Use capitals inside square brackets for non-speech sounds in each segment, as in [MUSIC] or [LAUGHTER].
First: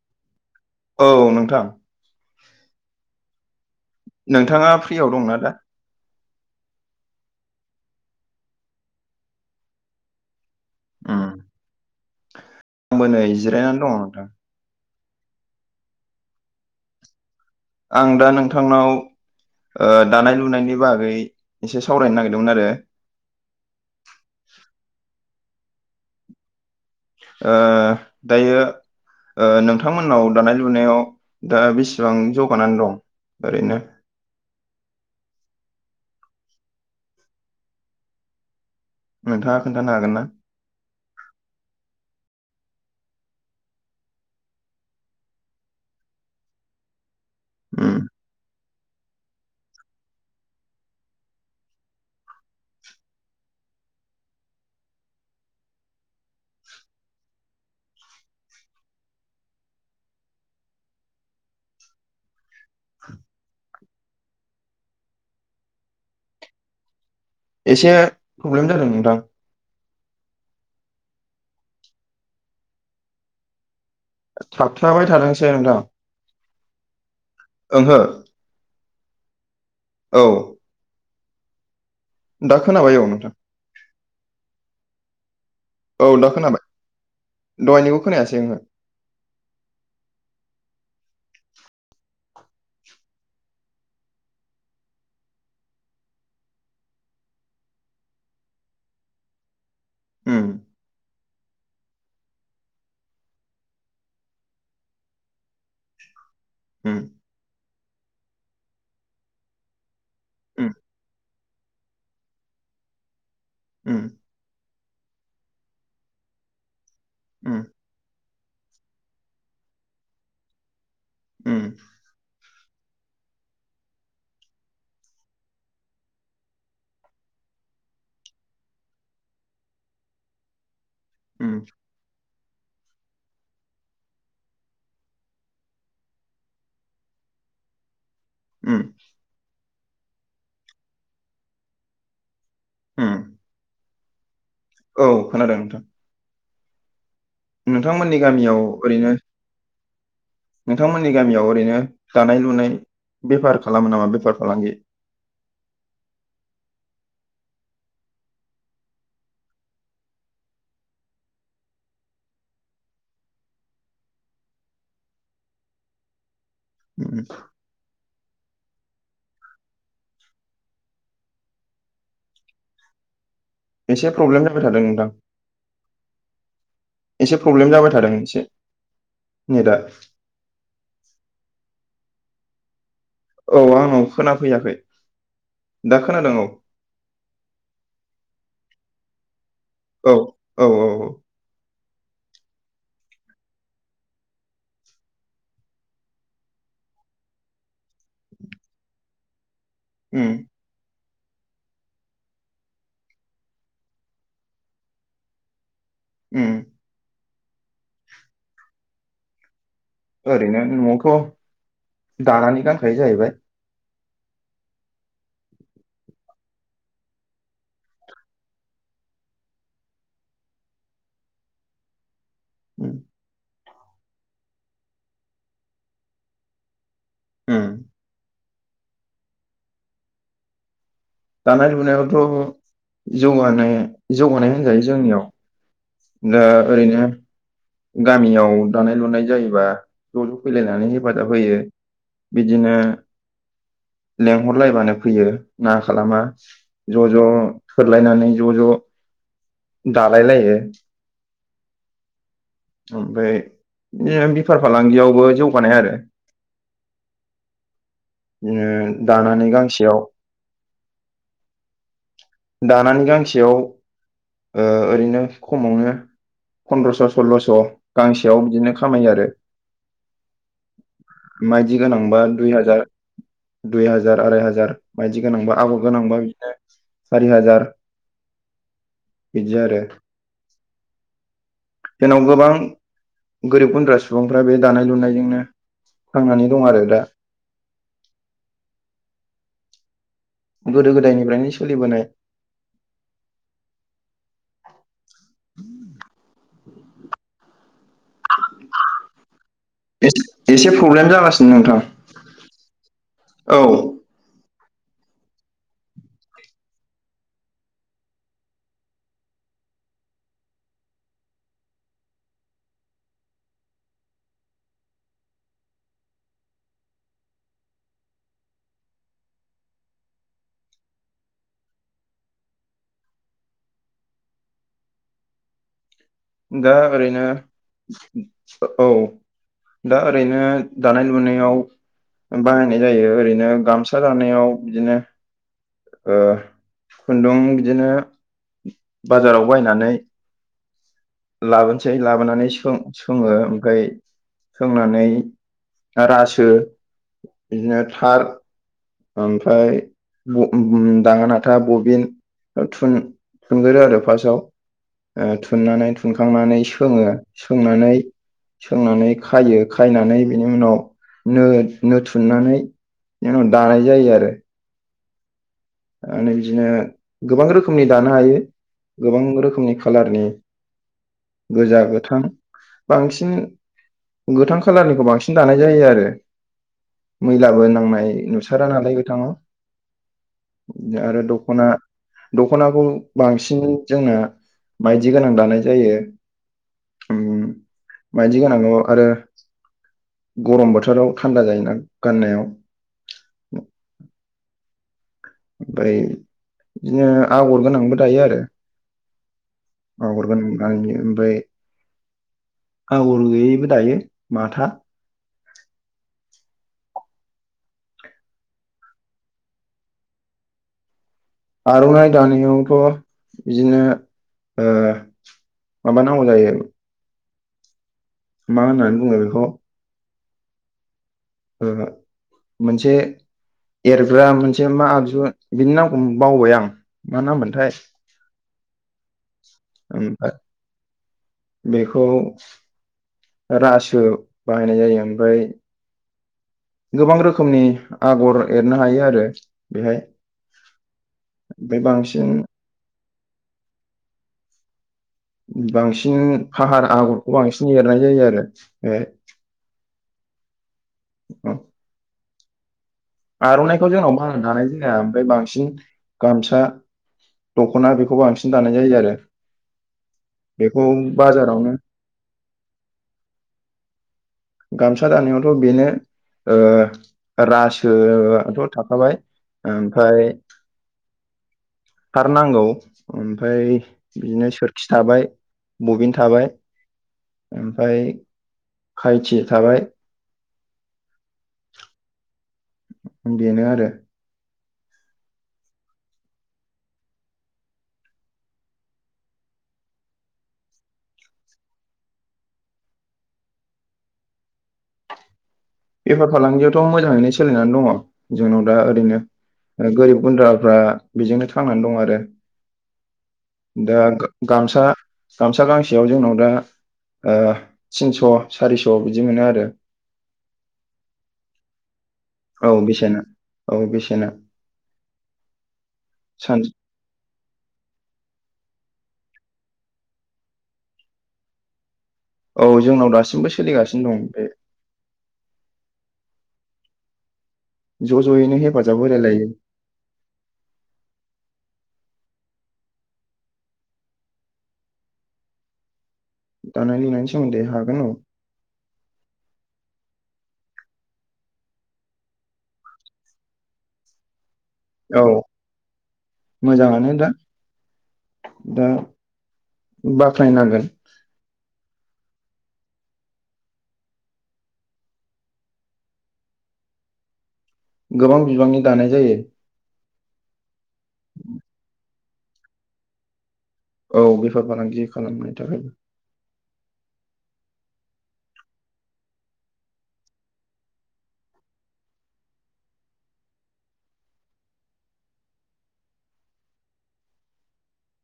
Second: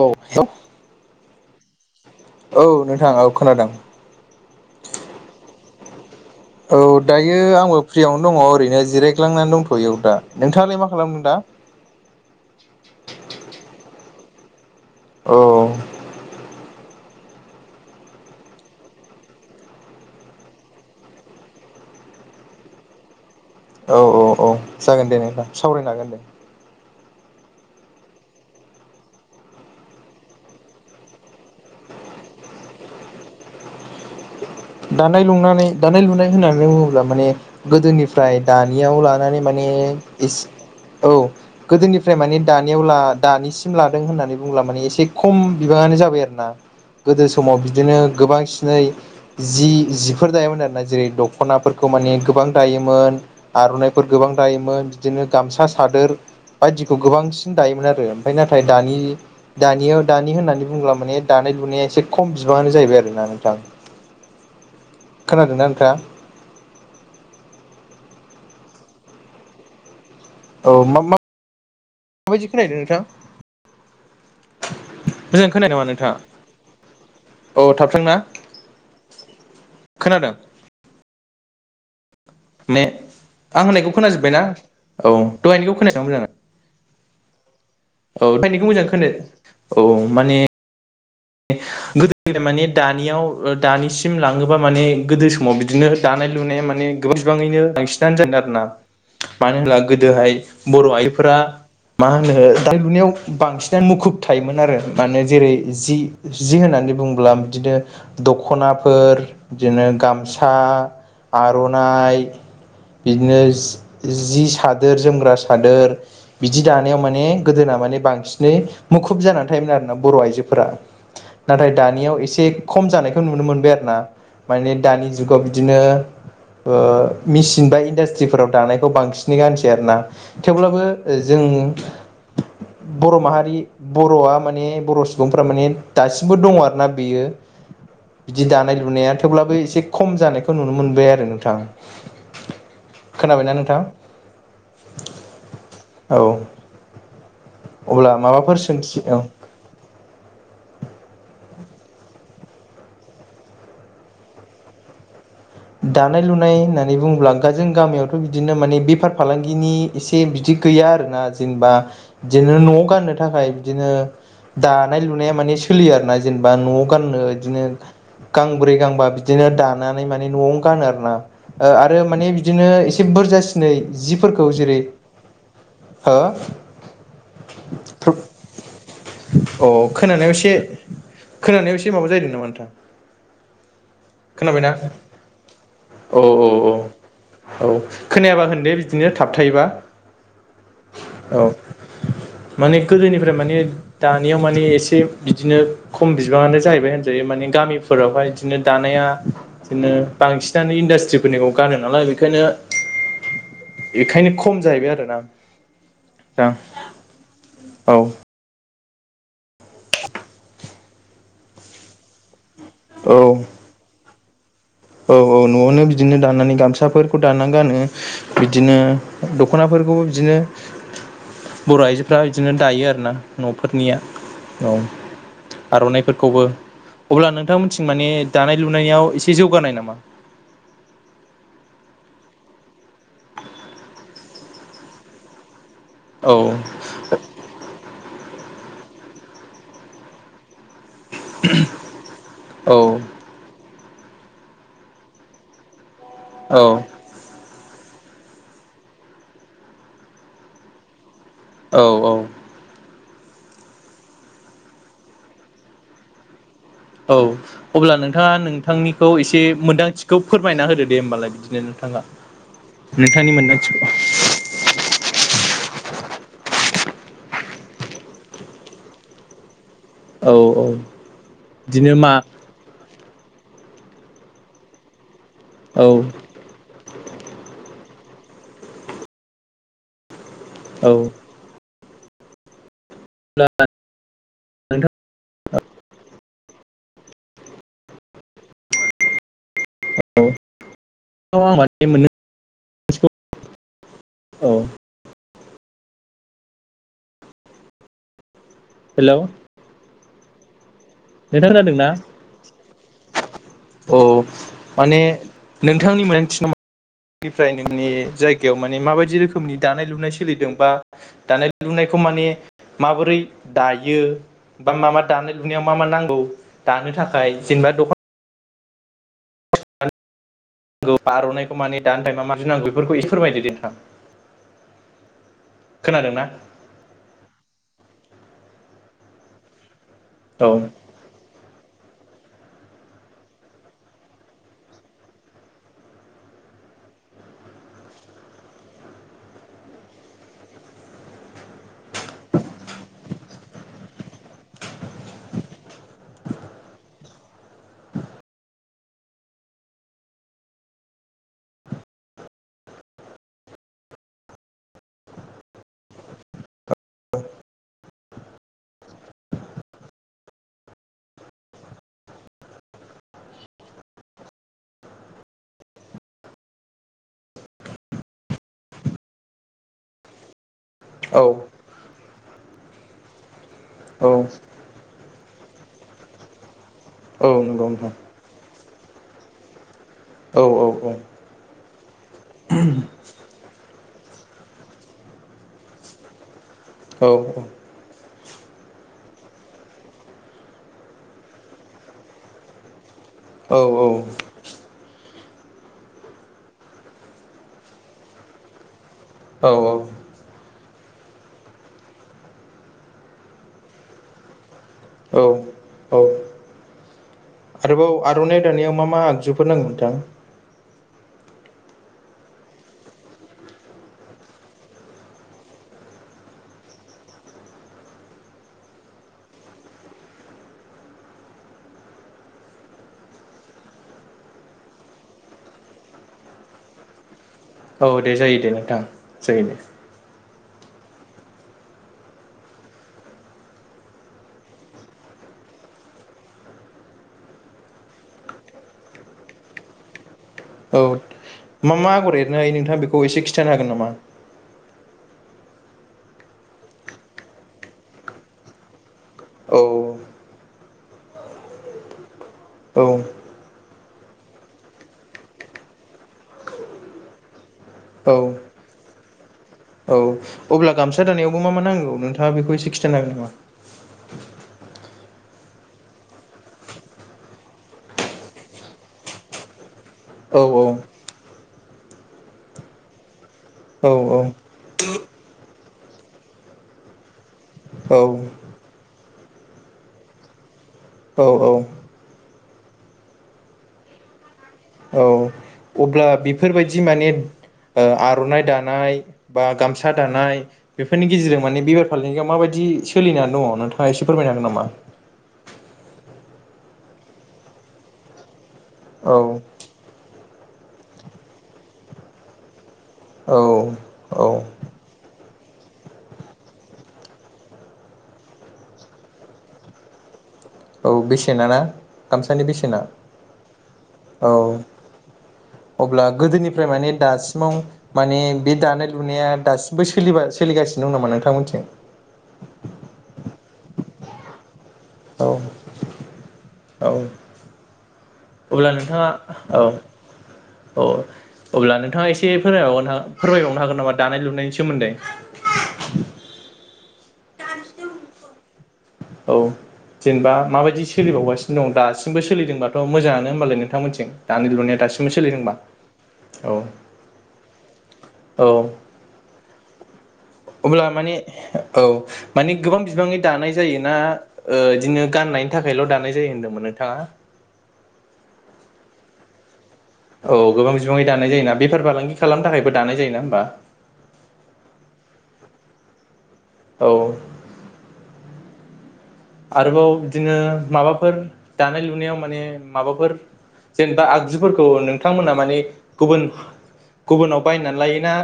औ हेलौ औ नोंथां औ नोंथां औ खोनादों नोंथाङा फ्रियाव दंना दा औ दायो आंबो फ्रियावनो दङ ओरैनो जिरायग्लांनानै दंथ'यो दा नोंथाङालाय मा उम खालामदों दा आंबो नै [INAUDIBLE] औ आं दा नोंथांनाव दानाय लुनायनि बागै एसे सावरायनो नागिरदोंमोन आरो औ औ औ जागोन दे नों होमबब्ला सावरायनो हागोन दे दायो नोंथांमोननाव दानाय लुनायाव दा बेसेबां जौगानानै दं ओरैनो दानाय लुनानै दानाय लुनाय होननानै बुङोब्ला माने गोदोनिफ्राय द लानानै नोंथाङा माने खोन्थानो हागोन ना? औ गोदोनिफ्राय माने दानियाव दानिसिम लादों होननानै बुंला माने एसे खम बिबाङानो जाबाय आरोना गोदो समाव उम बिदिनो गोबांसिनै जि जिफोर दायोमोन आरो ना जेरै दखनाफोरखौ माने गोबां दायोमोन आर'नाइफोर गोबां जायोमोन बिदिनो गामसा सादोर बायदिखौ गोबांसिन दायोमोन आरो ओमफ्राय नाथाय दानि दानियाव दानि होननानै बुङोब्ला माने दानि दानाय लुनाया एसे खम बिबाङानो जाहैबाय आरोना नोंथां खोनादोंना नोंथाङा? एसे प्रब्लेम जादों नोंथां । औ मा मा माबायदि खोनाहैदो नोंथां? थाबथाबाय मोजां थादोंसै खोनादों नोंथां। नामा नोंथाङा औ ओंहो थाबदोंना? औ खोनादों? दा मे खोनाबाय औ नोंथां आं होननायखौ खोनाजोब्बाय ना औ दहायनिखौ औ खोनानाया दा खोनाबाय दहायनिखौ औ खोनायासै ओंहो दाहायनिखौ मोजां खोनाय औ माने [INAUDIBLE] गोदो गोदाय माने दानियाव दानिसिम लाङोबा माने गोदो समाव बिदिनो दानाय लुनाया माने गोबां बिबाङैनो बांसिननो जायोमोन आरेना मानो होनोब्ला उम गोदोहाष बर' आइजोफोरा मा होनो दा लुनायाव बांसिनानो मुखुब थायोमोन आरो माने जेरै जि होननानै उम बुङोब्ला बिदिनो दख'नाफोर बिदिनो गामसा उम आर'नाइ बिदिनो उम जि सादोर जोमग्रा सादोर बिदि दानायाव माने उम गोदोना माने बांसिन नै मुखुब जानानै थायोमोन आरोना बर' आइजोफोरा उम नाथाय दानियाव एसे खम जानायखौ नुनो मोनबाय आरो ना माने दानि जुगाव बिदिनो मेसिन बा इन्डास्ट्रिफोराव दानायखौ बांसिनै गानसै आरोना थेवब्लाबो उम जों बर' माहारि बर'आ माने बर' सुबुंफ्रा माने दासिमबो दङ आरो ना बेयो बिदि दानाय उम लुनाया थेवब्लाबो एसे खम खम जानायखौ नुनो मोनबाय आरो नोंथां उम खोनाबायना नोंथां? औ खोनादों नोंथां। औ अब्ला नोंथांमोननि माबाफोर गामियाव सोंथि ओरैनो औ नोंथांमोननि गामियाव ओरैनो दानाय लुनाय बेफार खालामो नामा बेफार फालांगि दानाय लुनाय होननानै बुङोब्ला जों गामियावथ' बिदिनो माने बेफार फालांगिनि एसे बिदि गैया आरोना जेनेबा बिदिनो न'आव गाननो थाखाय बिदिनो दानाय लुनाया माने सोलियो आरोना जेनेबा न' गाननो उम इदिनो गांब्रै गांबा बिदिनो दानानै मा न'आवनो गोनो आरोना आरो माने बिदिनो एसे बुरजासिनै एसे प्रब्लेम जिफोरखौ जाबाय जेरै थादों नोंथां हो एसे प्रब्लेम जाबाय थादों एसे अ नेटआ खोनानायाव एसे खोनानायाव एसे माबा जाहैदों नामा नोंथां? औ आंनाव खोनाबायना खोनाफैयाखै दा औ खोनादों औ औ औ खोनायाबा होनदे बिदि। बिदिनो थाब थायोबा औ औ औ औ माने गोदोनिफ्राय माने दानियाव माने एसे बिदिनो खम बिबाङानो जाहैबाय होनजायो माने गामिफोरावहाय इदिनो दानाया इदिनो उम बांसिनानो इन्दास्त्रि फोरनिखौ गानो नालाय बेखायनो बेखायनो खम जाहैबाय आरो ना? उम औ ओरैनो नआवथ दानानै गानखायो औ जाहैबाय। औ औ नआवनो बिदिनो दानानै गामसाफोरखौ दाना गानो बिदिनो दखना फोरखौ फोरफोरखौबो बिदिनो बर'आइजोफ्रा इदिनो दायो उम आरोना नफोरनिया औ आरनाइफोरखौबो अब्ला उम नोंथांमोनथिं माने दानाय लुनायाव एसे जौगानाय नामा दानाय लुनायावथ' जौगानाय जौगानाय होनजायो जोंनियाव दा ओरैनो गामियाव दानाय लुनाय जायोबा ज‌ ज फैलायनानै हेफाजाब होयो बिदिनो औ लेंहरलायबानो फैयो ना खालामा औ ज ज थोरलायनानै ज ज दालायलायो औ औ ओमफ्राय इयो बिफार फालांगियावबो जौगानाय आरो औ अब्ला नोंथाङा बिदिनो नोंथांनिखौ एसे दानानै गांसेयाव मोनदांथिखौ फोरमायना होदो दे होमबालाय बिदिनो नोंथाङा दानानै नोंथांनि गांसेयाव मोन्दांथिखौ ओ ओरैनो खमावनो पन्द्रस सल्लस गांसेयाव बिदिनो खामायो आरो औ औ माइदि बिदिनो गोनांबा मा दुइ हाजार दुइ हाजार आराय हाजार बायदि गोनांबा आगर औ गोनांबा बिदिनो सारि हाजार बिदि आरो औ जोंनाव गोबां गोरिब गुन्द्रा सुबुंफ्रा बे दानाय लुनायजोंनो थांनानै दं आरो दा गोदो गोदायनिफ्रायनो सोलिबोनाय औ हेलौ एस एसे प्रब्लेम जागासिनो नोंथां औ माने नोंथांनि मोन्दांथिनाव निफ्राय नोंनि जायगायाव माने माबायदि रोखोमनि दानाय लुनाय सोलिदों बा दानाय लुनाय खौ माने माबोरै दायो बा मा मा दानाय लुनायाव मा मा नांगौ दानो थाखाय जेनेबा दख नांगौ आरनायखौ माने दानि टाइमा माबदि नांगौ बेफोरखौ इसे फोरमायदो दे नोंथां [INAUDIBLE] खोनादोंना दा ओरैनो औ दा ओरैनो औ दानाय लुनायाव बाहायनाय जायो ओरैनो गामसा दानायाव बिदिनो ओ खुन्दुं बिदिनो बाजाराव बायनानै [INAUDIBLE] लाबोनोसै लाबोनानै सो-सोङो ओमफ्राय सोंनानै रासो बिदिनो थार ओमफ्राय उम-उगोम दाङा नाथा बबिन ओ थुन-थुनगोरो आरो फार्स्टआव ओ थुननानै थुनखांनानै सोङो सोंनानै सोंनानै खाइयो खायनानै बिनि उनाव नो नो थुननानै बेनि उनाव दानाय जायो आरो ओ बिदिनो गोबां रोखोमनि दानो हायो गोबां रोखोमनि खालारनि औ गोजा गोथां बांसिन औ गोथां खालारनिखौ बांसि बांसिन दानाय जायो आरो औ नंगौ मैलाबो नोंथां नांनाय नुसारा नालाय गोथाङाव औ औ आरो दख'ना दख'नाखौ बांसिन जोंना मायदि गोनां दानाय जायो औ मायदि गोनां आरो गरम बोथोराव थान्दा जायोना गाननायाव औ ओमफ्राय बिदिनो आगर गोनांबो दायो आरो औ आगर गोन नां ओमफाय आगर गैयैबो दायो माथा औ औ आरोबाव आर'नाइ दानायाव मा मा आगजुफोर नांगौ नोंथां आर'नाइ दानायावथ' बिदिनो ओ माबा नांगौ जायो। मा होन्नानै बुङो बेखौ ओ मोनसे एरग्रा मोनसे मा आगजु बिनि नामखौ बावबाय आं मा नाममोनथाय औ दे जायो दे नोंथां जायो दे ओमफा बेखौ रासो बाहायनाय जायो ओमफाय गोबां रोखोमनि आगर एरनो हायो आरो बेहाय औ मा ओमफ्राय मा आगर बांसिन एरनो हायो नोंथाङा बेखौ एसे खिथानो हागोन नामा? बांसिन फाहार आगरखौ बांसिन एरनाय जायो आरो ओ औ औ औ आर'नाइखौ जोंनाव बारा दानाय जाया आमफाय बांसिन गामसा दख'ना औ बेखौ बांसिन दानाय जायो आरो। औ अब्ला बेखौ गामसा दानायावबो मा मा बाजारावनो नांगौ नोंथाङा बेखौ एसे खिथानो हागोन नामा? गामसा दानायावथ' बेनो ओ रासो आथ' थाखाबाय ओम औ औ थारनांगौ ओमफ्राय औ बिदिनो सोरखि थाबाय बबिन थाबाय ओमफाय खायथि थाबाय औ औ औ बेनो आरो औ अब्ला बेफोरबायदि माने ओ आर'नाइ दानाय बा गामसा दानाय बेफोरनि गेजेरजों माने बेफार फालांगियाव माबायदि दि सोलिनानै दङ नोंथाङा एसे फोरमायनो हागोन नामा? बेफार फालांगियावथ' मोजाङैनो सोलिनानै दङ जोंनाव दा ओरैनो औ ओ गोरिब गुन्द्राफ्रा बेजोंनो थांनानै दं आरो। औ दा औ गा-गामसा गामसा गांसेयाव जोंनाव दा ओ तिनस' सारिस' बिदि मोनो आरो। औ बेसेनाना? औ बेसेना औ बेसेना। औ अब्ला सान गोदोनिफ्राय माने दासि माव माने बे दानाय लुनाया दासिमबो सोलिबा सोलिगासिनो दं नामा नोंथांमोननिथिं? औ जोंनाव दासिमबो सोलिगासिनो दं बे औ औ ज' ज'यैनो अब्ला हेफाजाब नोंथाङा होलाय लायो। औ औ अब्ला नोंथाङा एसे फोरमायबावगोना फोरमायबावनो हागोन नामा दानाय लुनायनि सोमोन्दै दानाय लुनायनि सोमोन्दै हागोन औ औ जेनेबा माबायदि सोलिबावगासिनो दं दासिमबो सोलिदोंबाथ' मोजांआनो होमबालाय नोंथांमोनथिं दानाय लुनाया दासिमबो औ सोलिदोंबा औ मोजाङानो दा औ दा अब्ला बाख्नायनांगोन माने औ मानि गोबां बिबाङै दानाय जायोना ओ इदिनो गाननायनि थाखायल' दानाय जायो होन्दोंमोन नोंथांआ? गोबां बिबांनि दानाय जायो। औ गोबां बिबाङै दानाय जायोना बेफार फालांगि खालामनो थाखायबो दानाय जायोना होमबा औ बेफार फालांगि खालामनायनि थाखायबो औ आरोबाव बिदिनो माबाफोर दानाय लुनायाव माने माबाफोर जेनेबा आगजुफोरखौ नोंथांमोना माने गुबुन गुबुनाव बायनानै लाययोना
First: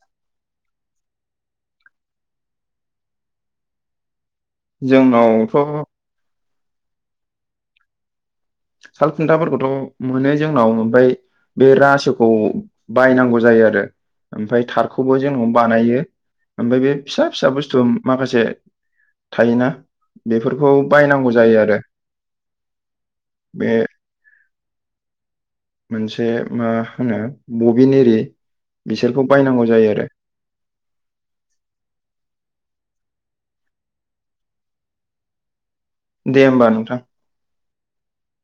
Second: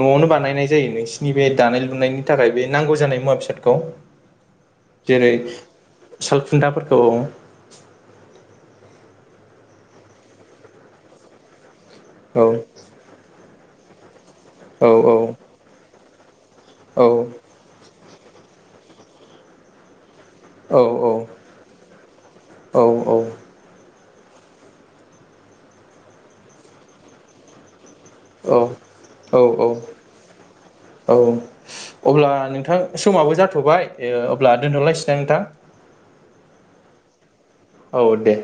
न'आवनो बानायनाय जायो नोंसिनि बे दानाय लुनायनि थाखाय बे नांगौ जानाय मुवा बेसादखौ? जेरै जोंनावथ' सालखुन्थाफोरखौ सालखुन्थाफोरखौथ' मोनो जोंनाव ओमफ्राय बे रा सो बुस्थुखौ औ बायनांगौ जायो आरो ओमफ्राय औ औ थारखौबो जोंनाव बानायो। ओमफ्राय बे औ फिसा फिसा बुस्थु माखासे थायोना बेफोरखौ औ बायनांगौ जायो आरो। औ बे मोनसे मा होनो बिन एरि बिसोरखौ औ बायनांगौ औ जायो आरो। औ अब्ला नोंथां समाबो जाथ'बाय ओ अब्ला दोनथ'लायसैदां नोंथां? दे होमबा नोंथां। औ दे।